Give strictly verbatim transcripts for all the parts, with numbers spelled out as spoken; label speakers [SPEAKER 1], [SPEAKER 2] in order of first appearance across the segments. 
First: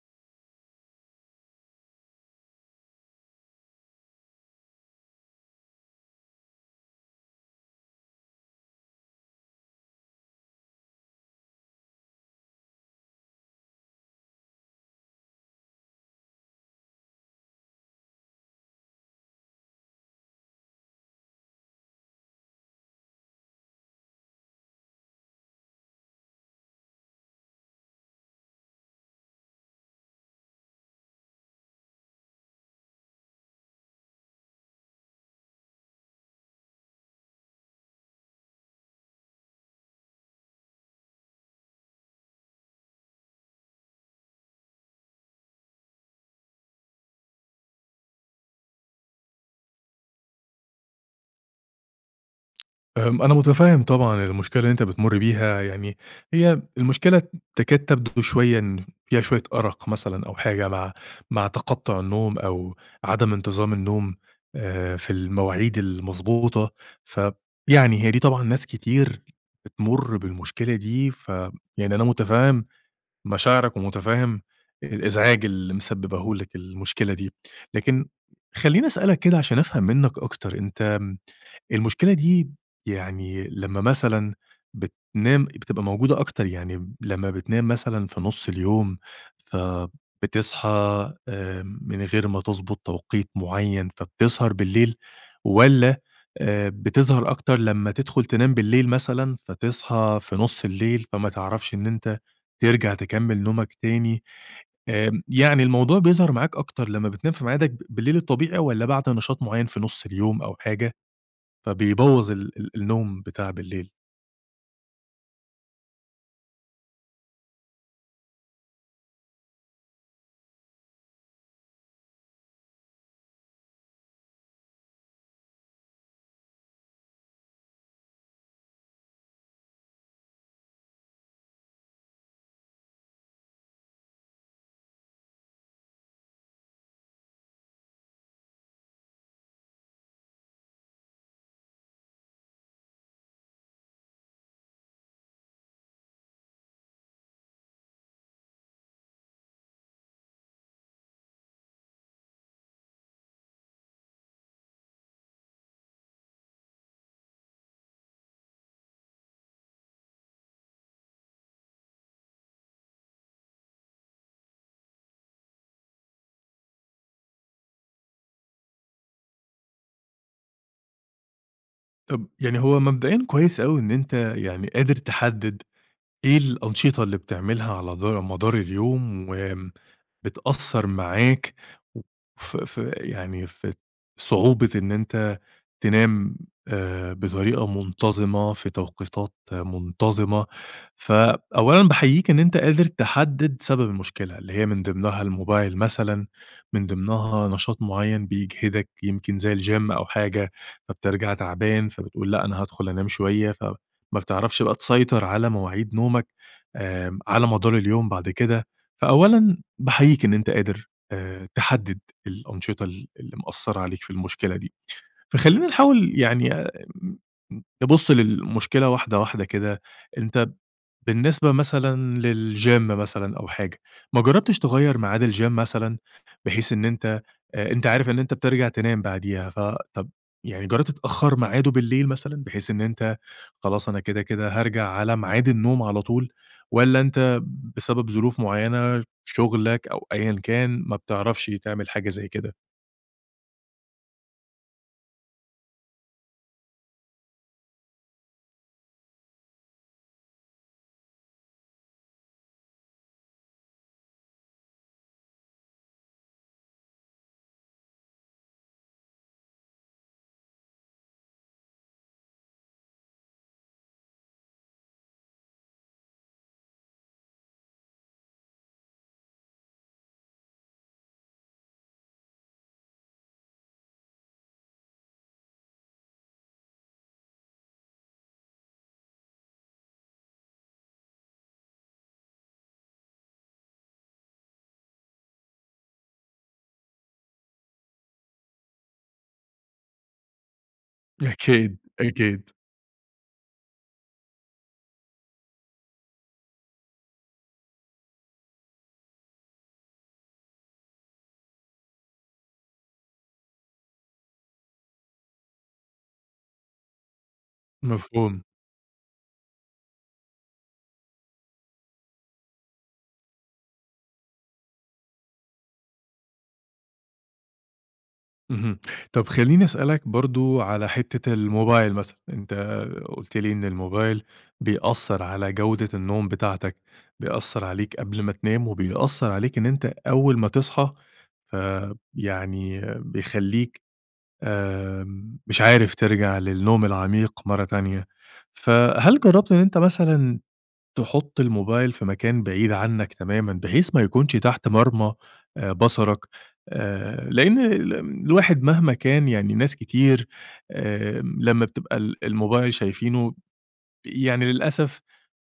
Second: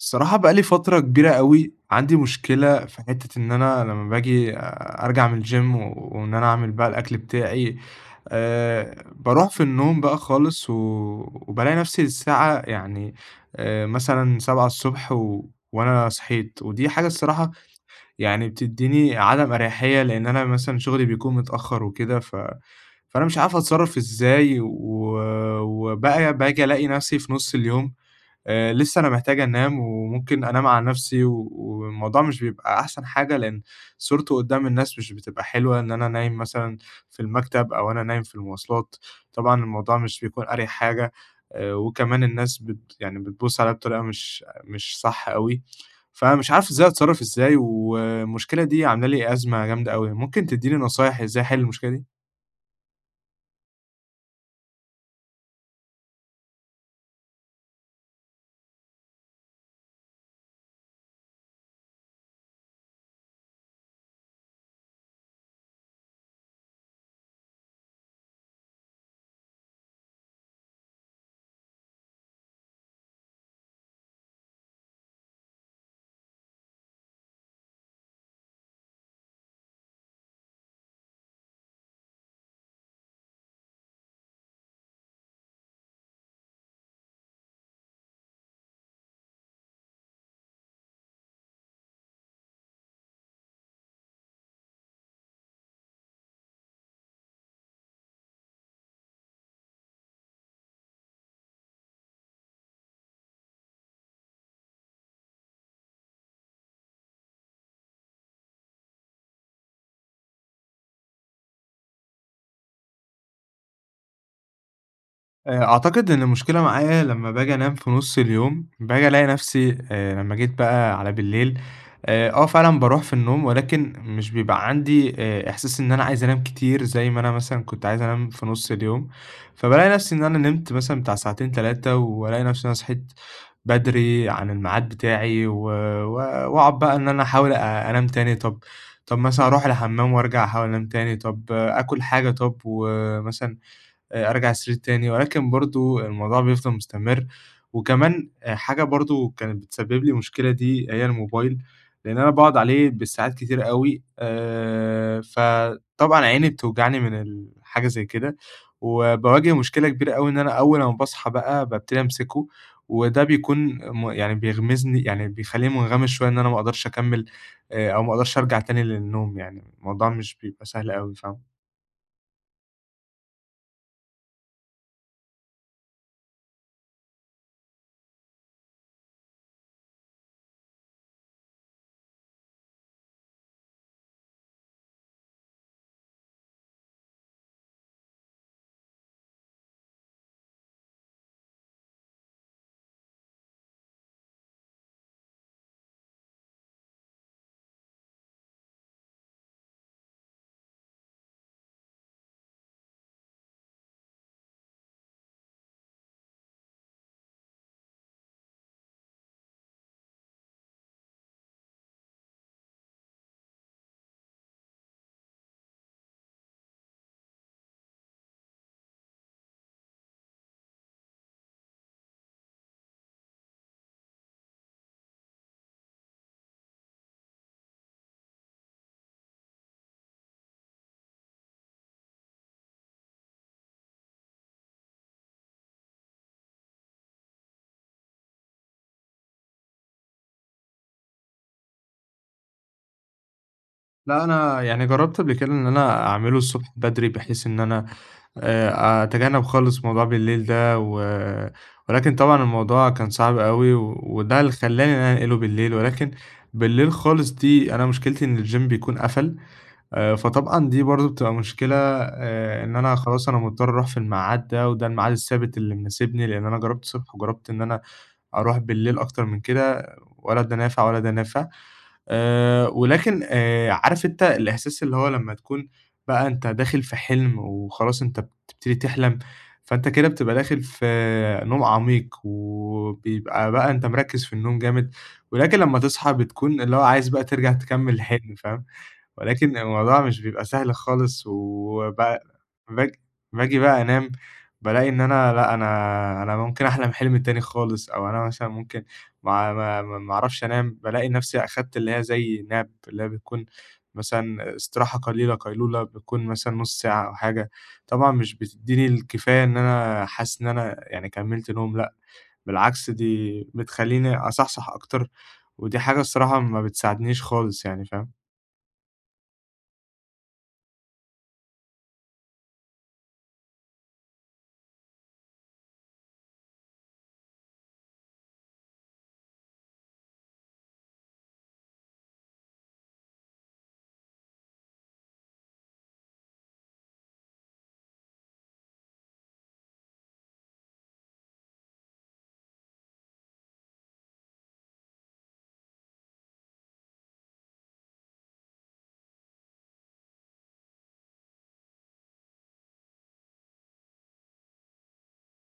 [SPEAKER 1] الصراحة بقى لي فترة كبيرة أوي عندي مشكلة في حتّة إن أنا لمّا باجي أ أرجع من الgym وإن أنا أعمل بقى الأكل بتاعي، آآ باروح في النوم بقى خالص وبالاقي نفسي الساعة يعني آآ مثلًا سبعة الصبح و وأنا صحيت، ودي حاجة الصراحة يعني بتدّيني عدم أريحيّة لإن أنا مثلًا شغلي بيكون متأخر وكده، ف فأنا مش عارفة أتصرّف إزاي؟ و وبقى باجي ألاقي نفسي في نُص اليوم، آآ لسّه أنا محتاج أنام وممكن أنام على نفسي و والموضوع مش بيبقى أحسن حاجة، لإن صورته قدام الناس مش بتبقى حلوة، إن أنا نايم مثلًا في المكتب أو أنا نايم في المواصلات. طبعًا الموضوع مش بيكون أريح حاجة، آآ، وكمان الناس بت يعني بتبُص عليّا بطريقة مش مش صح أوي. فمش عارف إزاي، أتصرّف إزاي؟ والمشكلة دي عاملة لي أزمة جامدة أوي، ممكن تدّيني نصايح إزاي أحل المشكلة دي؟
[SPEAKER 2] آمم، أنا مُتفهّم طبعًا المشكلة اللي أنت بتمُر بيها. يعني هي المشكلة تكاد تبدو شوية إن فيها شوية أرَق مثلًا أو حاجة مع مع تَقطُّع النوم أو عدم انتظام النوم آآ في المواعيد المضبوطة، ف يعني هي دي طبعًا ناس كتير بتمُر بالمشكلة دي، ف يعني أنا مُتفهّم مشاعرك ومُتفهّم الإزعاج اللي مسبّباه لك المشكلة دي. لكن خلّيني أسألك كده عشان أفهم منّك أكتر، أنت آمم، المشكلة دي يعني لمّا مثلًا بتنام، بتبقى موجودة أكتر؟ يعني لمّا بتنام مثلًا في نُص اليوم فبتصحى آآ من غير ما تضبُط توقيت معيّن، فبتسهر بالليل، والّا آآ بتظهر أكتر لمّا تدخُل تنام بالليل مثلًا فتصحى في نُص الليل، فما تعرفش إن أنت ترجع تكمّل نومك تاني؟ آمم، يعني الموضوع بيظهر معاك أكتر لمّا بتنام في معادك ب بالليل الطبيعي والّا بعد نشاط معيّن في نُص اليوم أو حاجة فبيبوّظ ال ال النوم بتاع بالليل؟
[SPEAKER 1] آآ، أعتقد إن المشكلة معايا لما باجي أنام في نُصّ اليوم، باجي ألاقي نفسي آآ، لمَّا جيت بقى على بالليل، آآ، آه فعلًا باروح في النوم ولكن مش بيبقى عندي آآ، إحساس إن أنا عايز أنام كتير زي ما أنا مثلًا كنت عايز أنام في نُصّ اليوم، فبالاقي نفسي إن أنا نِمت مثلًا بتاع ساعتين، تلاتة والاقي نفسي إن أنا صحيت بدري عن الميعاد بتاعي، و و واقعد بقى إن أنا احاول أ أنام تاني، طب طب مثلًا أروح الحمّام وارجع أحاول أنام تاني، طب آكل حاجة طب ومثلًا آآ، أرجع السرير تاني، ولكن برضه الموضوع بيفضل مستمرّ. وكمان آآ، حاجة برضه كانت بتسبب لي مشكلة دي، هي الموبايل لإن أنا باقعد عليه بالساعات كتير أوي، آآ، فطبعًا عيني بتوجعني من ال حاجة زي كده، وباواجه مشكلة كبيرة أوي إن أنا أول امَّا باصحى بقى بابتدي امسكه، وده بيكون م يعني بيغمِسني يعني بيخليني مُنغمِس شوية إن أنا ما اقدرش أكمِّل أ أو ما اقدرش ارجع تاني للنوم يعني، الموضوع مش بيبقى سهل أوي فاهم؟
[SPEAKER 2] طب يعني هو مبدئيًا كويس أوي إن أنت يعني قادر تحدِّد إيه الأنشطة اللي بتعملها على دا مدار اليوم، وآمم بتأثَّر معاك و في في يعني في ات صعوبة إن أنت تنام، آآ، بطريقة منتظِمة، في توقيتات منتظِمة. ف أولًا باحييك إن أنت قادر تحدِّد سبب المشكلة، اللي هي من ضِمنها الموبايل مثلًا، من ضِمنها نشاط معيّن بيجهدك، يمكن زي الGym أو حاجة، فبترجع تعبان، فبتقول لأ أنا هادخل أنام شوية ف ما بتعرفش بقى تسيطر على مواعيد نومك آمم، على مدار اليوم بعد كده، فأولًا باحييك إن أنت قادر آآ، تحدِّد الأنشطة ال اللي مأثَّرة عليك في المشكلة دي. فخلينا نحاول يعني أ ام نبُصّ للمشكلة واحدة واحدة كده، أنت بالنسبة مثلًا للGym مثلًا أو حاجة، ما جرَّبتش تغيّر ميعاد الGym مثلًا، بحيث إن أنت أ أنت عارف إن أنت بترجع تنام بعديها، ف طب يعني جرَّبت تأخَّر ميعاده بالليل، مثلًا بحيث إن أنت خلاص، أنا كده، كده هارجع على ميعاد النوم على طول، والَّا أنت بسبب ظروف معيّنة، شغلك أو أيًا كان، ما بتعرفش تعمل حاجة زي كده؟
[SPEAKER 1] لا، أنا يعني جرَّبت قبل كده إن أنا أعملُه الصبح بدري بحيث إن أنا آآ، أتجنَّب خالص موضوع بالليل ده، و ولكن طبعًا الموضوع كان صعب أوي، وده اللي خلَّاني إن أنا أنقلُه بالليل، ولكن بالليل خالص دي أنا مشكلتي إن الGym بيكون قَفَل، آآ، فطبعًا دي برضه بتبقى مشكلة آآ، إن أنا خلاص أنا مضطّر أروح في الميعاد ده وده الميعاد الثابت اللي مناسبني، لأن أنا جرَّبت الصبح وجرَّبت إن أنا أروح بالليل أكتر من كده، ولا ده نافع ولا ده نافع آآ، ولكن آآ، عارف أنت الإحساس اللي هو لمَّا تكون بقى أنت داخل في حلم وخلاص أنت بتبتدي تحلم، فأنت كده بتبقى داخل في نوم عميق، وبيبقى بقى أنت مركِّز في النوم جامد، ولكن لمَّا تصحى بتكون اللي هو عايز بقى ترجع تكمِّل الحلم، فاهم، ولكن الموضوع مش بيبقى سهل خالص.
[SPEAKER 2] أكيد،
[SPEAKER 1] و ب
[SPEAKER 2] أكيد.
[SPEAKER 1] باج باجي بقى أنام، بالاقي إن أنا لا أنا أنا ممكن أحلم حلم تاني خالص أو أنا مثلًا ممكن ما ما ما ما أعرفش أنام، بالاقي نفسي أخدت اللي هي زي nap اللي هي بتكون مثلًا استراحة قليلة، قيلولة، بتكون مثلًا نُصّ ساعة أو حاجة، طبعًا مش
[SPEAKER 2] مفهوم.
[SPEAKER 1] بتديني الكفاية إن أنا حاسس إن أنا يعني كمِّلت نوم، لأ بالعكس دي بتخليني أصحصح أكتر، ودي حاجة الصراحة ما بتساعدنيش خالص يعني، فاهم؟
[SPEAKER 2] اهم، طب خلّيني أسألك برضه على حتة الموبايل مثلًا، أنت قُلت لي إن الموبايل بيأثر على جودة النوم بتاعتك، بيأثر عليك قبل ما تنام، وبيأثر عليك إن أنت أول ما تصحى، آآ يعني بيخليك آمم مش عارف ترجَع للنوم العميق مرة تانية، فهل جرّبت إن أنت مثلًا تحط الموبايل في مكان بعيد عنك تمامًا، بحيث ما يكونش تحت مرمى بصرك؟ آآ، لإن ال الواحد مهما كان يعني ناس كتير آآ لما بتبقى ال الموبايل شايفينه يعني للأسف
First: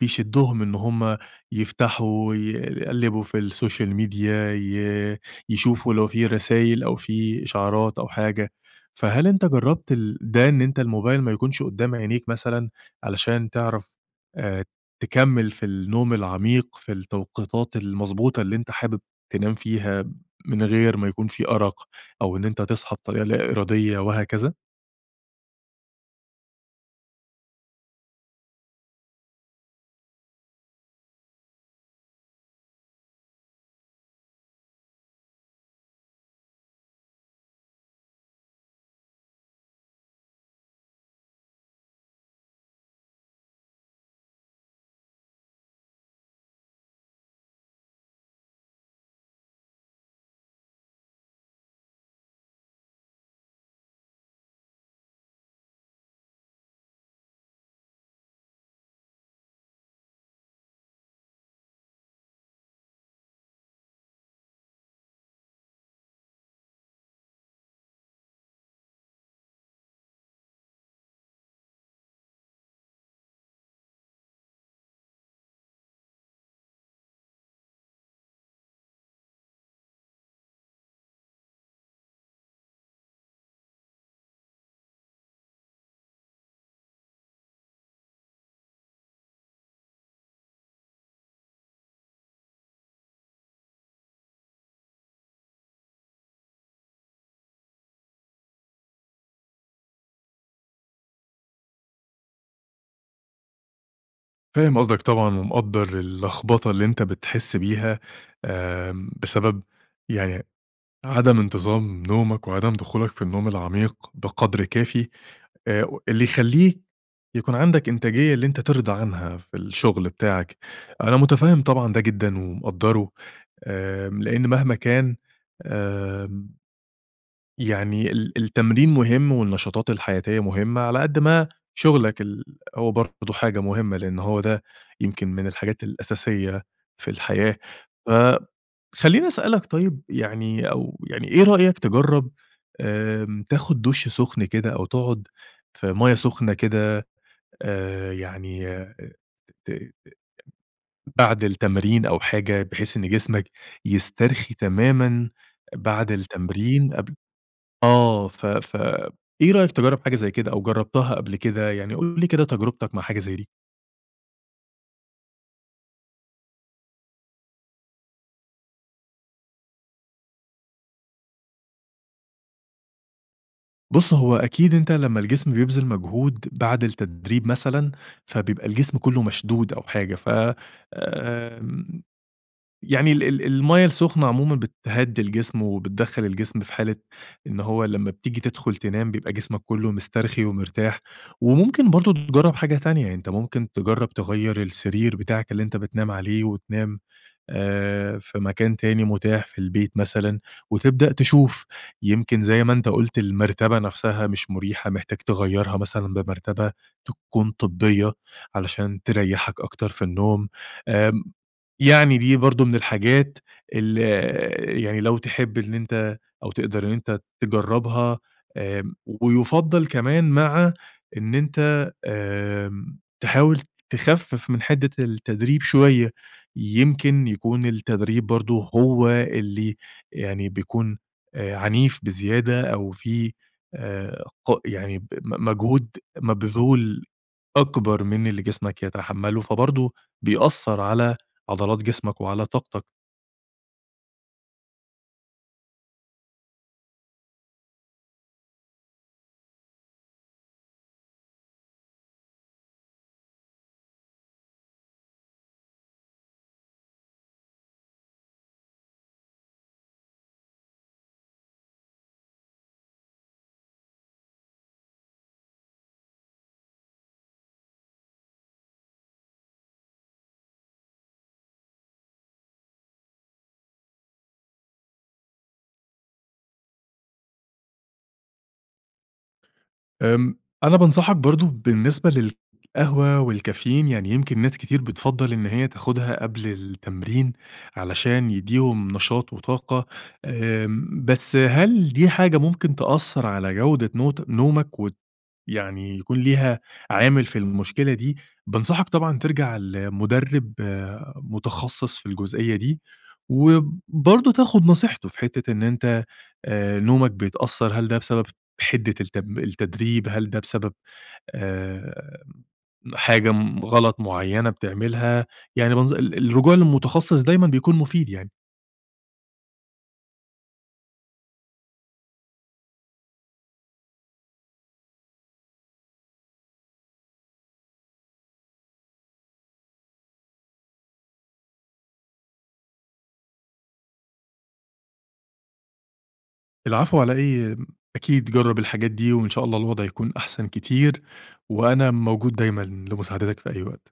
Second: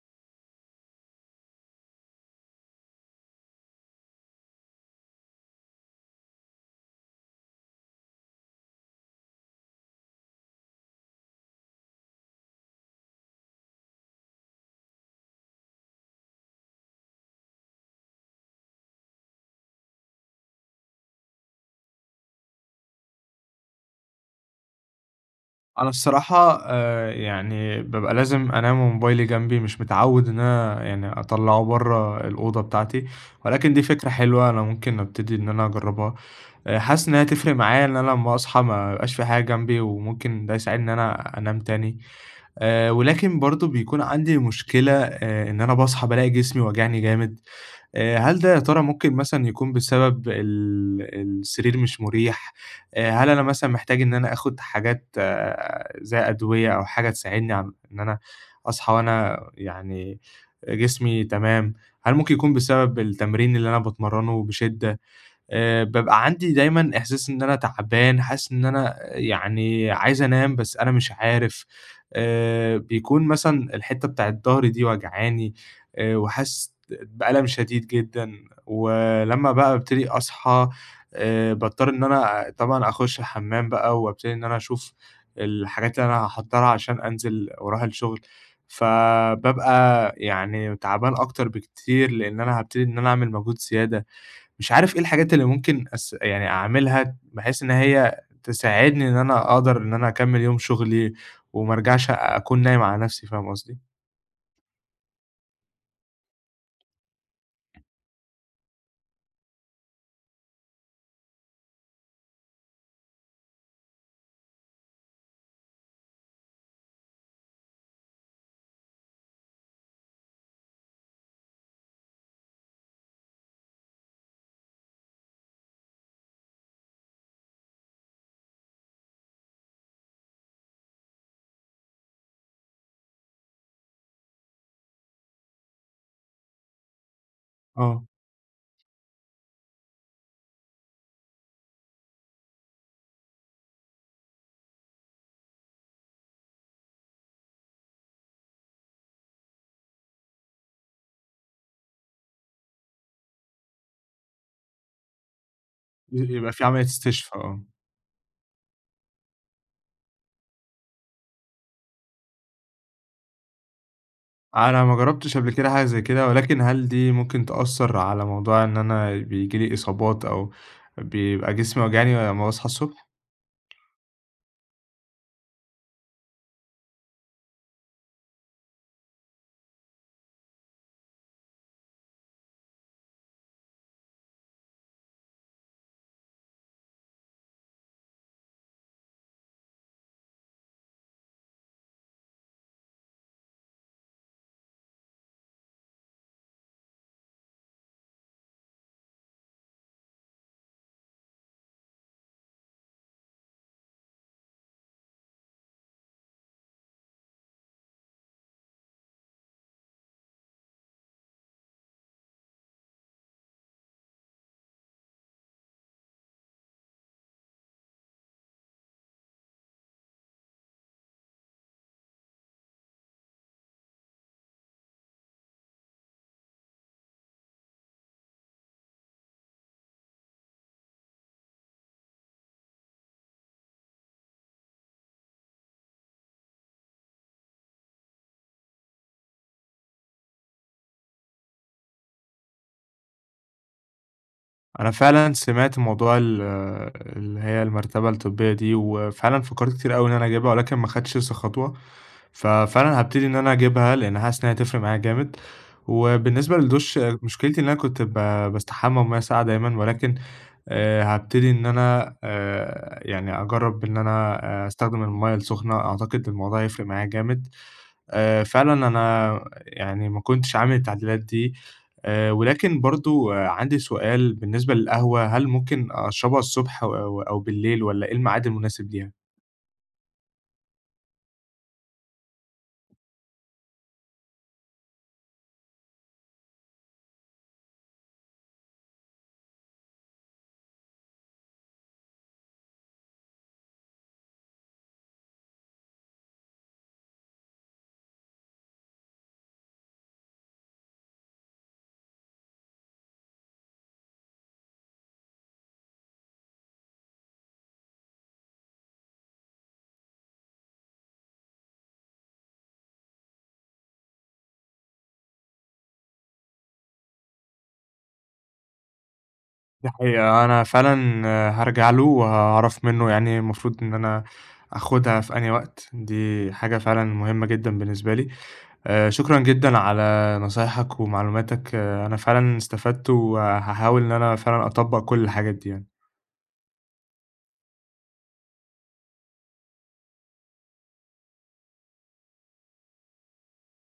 [SPEAKER 2] بيشدهم إن هُم يفتحوا، ي يقلّبوا في السوشيال ميديا، ي يشوفوا لو في رسايل أو في إشعارات أو حاجة. فهل أنت جربت ال ده، إن أنت الموبايل ما يكونش قدّام عينيك مثلًا؟ علشان تعرَف آآ، تكمّل في النوم العميق، في التوقيتات المضبوطة اللي أنت حابب تنام فيها، من غير ما يكون في أرق، أو إن أنت تصحى بطريقة لا إرادية وهكذا؟
[SPEAKER 1] أنا الصراحة آآ، يعني بابقى لازم أنام وموبايلي جنبي، مش متعوِّد إن أنا يعني أطلَّعه برّه الأوضة بتاعتي، ولكن دي فكرة حلوة أنا ممكن ابتدي إن أنا أجرَّبها آآ حاسس إن هي هتفرق معايا إن أنا لمَّا أصحى ما يبقاش في حاجة جنبي، وممكن ده يساعدني إن أنا أنام تاني، آآ، ولكن برضه بيكون عندي مشكلة آآ إن أنا باصحى بالاقي جسمي واجعني جامد، آآ، هل ده يا ترى ممكن مثلًا يكون بسبب ال السرير مش مريح، آآ، هل أنا مثلًا محتاج إن أنا آخد حاجات زي أدوية أو حاجة تساعدني إن أنا أصحى وأنا يعني جسمي تمام، هل ممكن يكون بسبب التمرين اللي أنا باتمرّنُه بشِدّة؟ آآ، بابقى عندي دايمًا إحساس إن أنا تعبان، حاسس إن أنا يعني عايز أنام، بس أنا مش عارف آآ، بيكون مثلًا الحتَّة بتاعة ضهري دي واجعاني، آآ وحاسِس بألم شديد جدًا، ولما بقى ابتدي أصحى آآ، باضطرّ إن أنا طبعًا أخُشّ الحمّام بقى، وابتدي إن أنا أشوف الحاجات اللي أنا هاحضّرها عشان أنزل واروح الشغل، فبابقى يعني تعبان أكتر بكتير لإن أنا هابتدي إن أنا أعمل مجهود زيادة، مش عارف إيه الحاجات اللي ممكن أس يعني أعملها بحيث إن هي تساعدني إن أنا أقدر إن أنا أكمِّل يوم شغلي وما أرجعش أكون نايم على نفسي، فاهم قصدي؟
[SPEAKER 2] فاهم قصدك طبعًا، ومقدَّر اللخبطة اللي أنت بتحِسّ بيها، آمم، بسبب يعني عدم انتظام نومك، وعدم دخولك في النوم العميق بقدر كافي، آآ و اللي يخليك يكون عندك إنتاجية اللي أنت ترضى عنها في الشغل بتاعك، أنا متفهّم طبعًا ده جدًا ومقدّرُه آآ، لأن مهما كان آآ، يعني ال التمرين مُهِم والنشاطات الحياتية مهمّة، على قد ما شُغلك ال هو برضه حاجة مهمّة، لأن هو ده يمكن من الحاجات الأساسية في الحياة،
[SPEAKER 1] آه.
[SPEAKER 2] ف خليني أسألك طيب يعني أو يعني إيه رأيك تجرَّب آمم تاخد دُشّ سُخن كده، أو تقعد في مَيَّة سخنة كده آآ، يعني آآ، ت [unintelligible] بعد التمرين أو حاجة، بحيث إن جسمك يسترخي تمامًا
[SPEAKER 1] [unintelligible]
[SPEAKER 2] بعد
[SPEAKER 1] بيبقى في عملية
[SPEAKER 2] التمرين، قبل
[SPEAKER 1] استشفا، آه.
[SPEAKER 2] آه ف ف إيه رأيك تجرَّب حاجة زي كده، أو جرَّبتها قبل كده؟ يعني قُل لي كده تجربتك مع حاجة زي دي؟
[SPEAKER 1] أنا ما جرّبتش قبل كده حاجة زي كده، ولكن هل دي ممكن تأثَّر على موضوع إن أنا بييجي لي إصابات، أو بيبقى جسمي واجعني لمَّا باصحى الصبح؟
[SPEAKER 2] بُصّ، هو أكيد أنت لما الجسم بيبذِل مجهود بعد التدريب مثلًا، فبيبقى الجسم كلُّه مشدود أو حاجة، ف آآ، يعني ال ال المَيَّة السُخنة عمومًا بتهدّي الجسم، وبتدخَّل الجسم في حالة إن هو لما بتيجي تدخل تنام بيبقى جسمك كلُّه مسترخي ومرتاح، وممكن برضه تجرَّب حاجة تانية، يعني أنت ممكن تجرّب تغيّر السرير بتاعك اللي أنت بتنام عليه، وتنام آآ، في مكان تاني متاح في البيت مثلًا، وتبدأ تشوف يمكن زي ما أنت قُلت المرتبة نفسها مش مريحة، محتاج تغيّرها مثلًا بمرتبة تكون طبية علشان تريّحك أكتر في النوم، آمم، يعني دي برضه من الحاجات اللي آآ، يعني لو تحب إن أنت أو تقدر إن أنت تجرَّبها آآ، ويُفضّل كمان مع إن أنت آمم، تحاول تخفِّف من حدّة التدريب شوية، يمكن يكون التدريب برضه هو اللي يعني بيكون آآ عنيف بزيادة، أو في آآ ق يعني ب م مجهود مبذول أكبر من اللي جسمك يتحمّلُه، فبرضه بيأثَّر على عضلات جسمك وعلى طاقتك.
[SPEAKER 1] أنا فعلًا سمعت موضوع ال اللي هيّ المرتبة الطبية دي، وفعلًا فكّرت كتير أوي إن أنا اجيبها ولكن ما خدتش لسه خطوة، ففعلًا هابتدي إن أنا اجيبها، لإن حاسس إن هي هتفرق معايا جامد، وبالنسبة للدُش مشكلتي إن أنا كنت ب باستحمى بمَيّة ساقعة دايمًا، ولكن آآ هابتدي إن أنا آآ يعني أجرّب إن أنا، آآ أستخدم المَيّة السُخنة، أعتقد الموضوع هيفرق معايا جامد، آآ فعلًا أنا يعني ما كنتش عامل التعديلات دي، آآ ولكن برضه عندي سؤال بالنسبة للقهوة، هل ممكن أشربها الصبح أو أو بالليل والّا إيه الميعاد المناسب ليها؟
[SPEAKER 2] آمم أنا بانصحك برضه، بالنسبة للقهوة والكافيين، يعني يمكن ناس كتير بتفضّل إن هيّ تاخدها قبل التمرين، علشان يديهم نشاط وطاقة، آمم بس هل دي حاجة ممكن تأثّر على جودة نوت نومك وت يعني يكون ليها عامل في المشكلة دي، بانصحك طبعًا ترجع لمدرب متخصّص في الجزئية دي، وبرضه تاخد نصيحته في حتّة إن أنت آآ نومك بيتأثّر، هل ده بسبب حدة التب التدريب، هل ده بسبب آآ حاجة م غلط معينة بتعملها، يعني منظ ال الرجوع للمتخصّص دايمًا بيكون مفيد يعني.
[SPEAKER 1] دي حقيقة، أنا فعلًا هارجع له وهاعرف منه يعني المفروض إن أنا أخدها في أنهي وقت، دي حاجة فعلًا مهمّة جدًا بالنسبة لي، آآ شكرًا جدًا على نصايحك ومعلوماتك، أنا فعلًا استفدت، وهاحاول إن أنا فعلًا أطبّق كل الحاجات دي يعني.
[SPEAKER 2] العفو على إيه، م أكيد جرّب الحاجات دي، وإن شاء الله الوضع يكون أحسن كتير، وأنا موجود دايمًا لمساعدتك في أي وقت.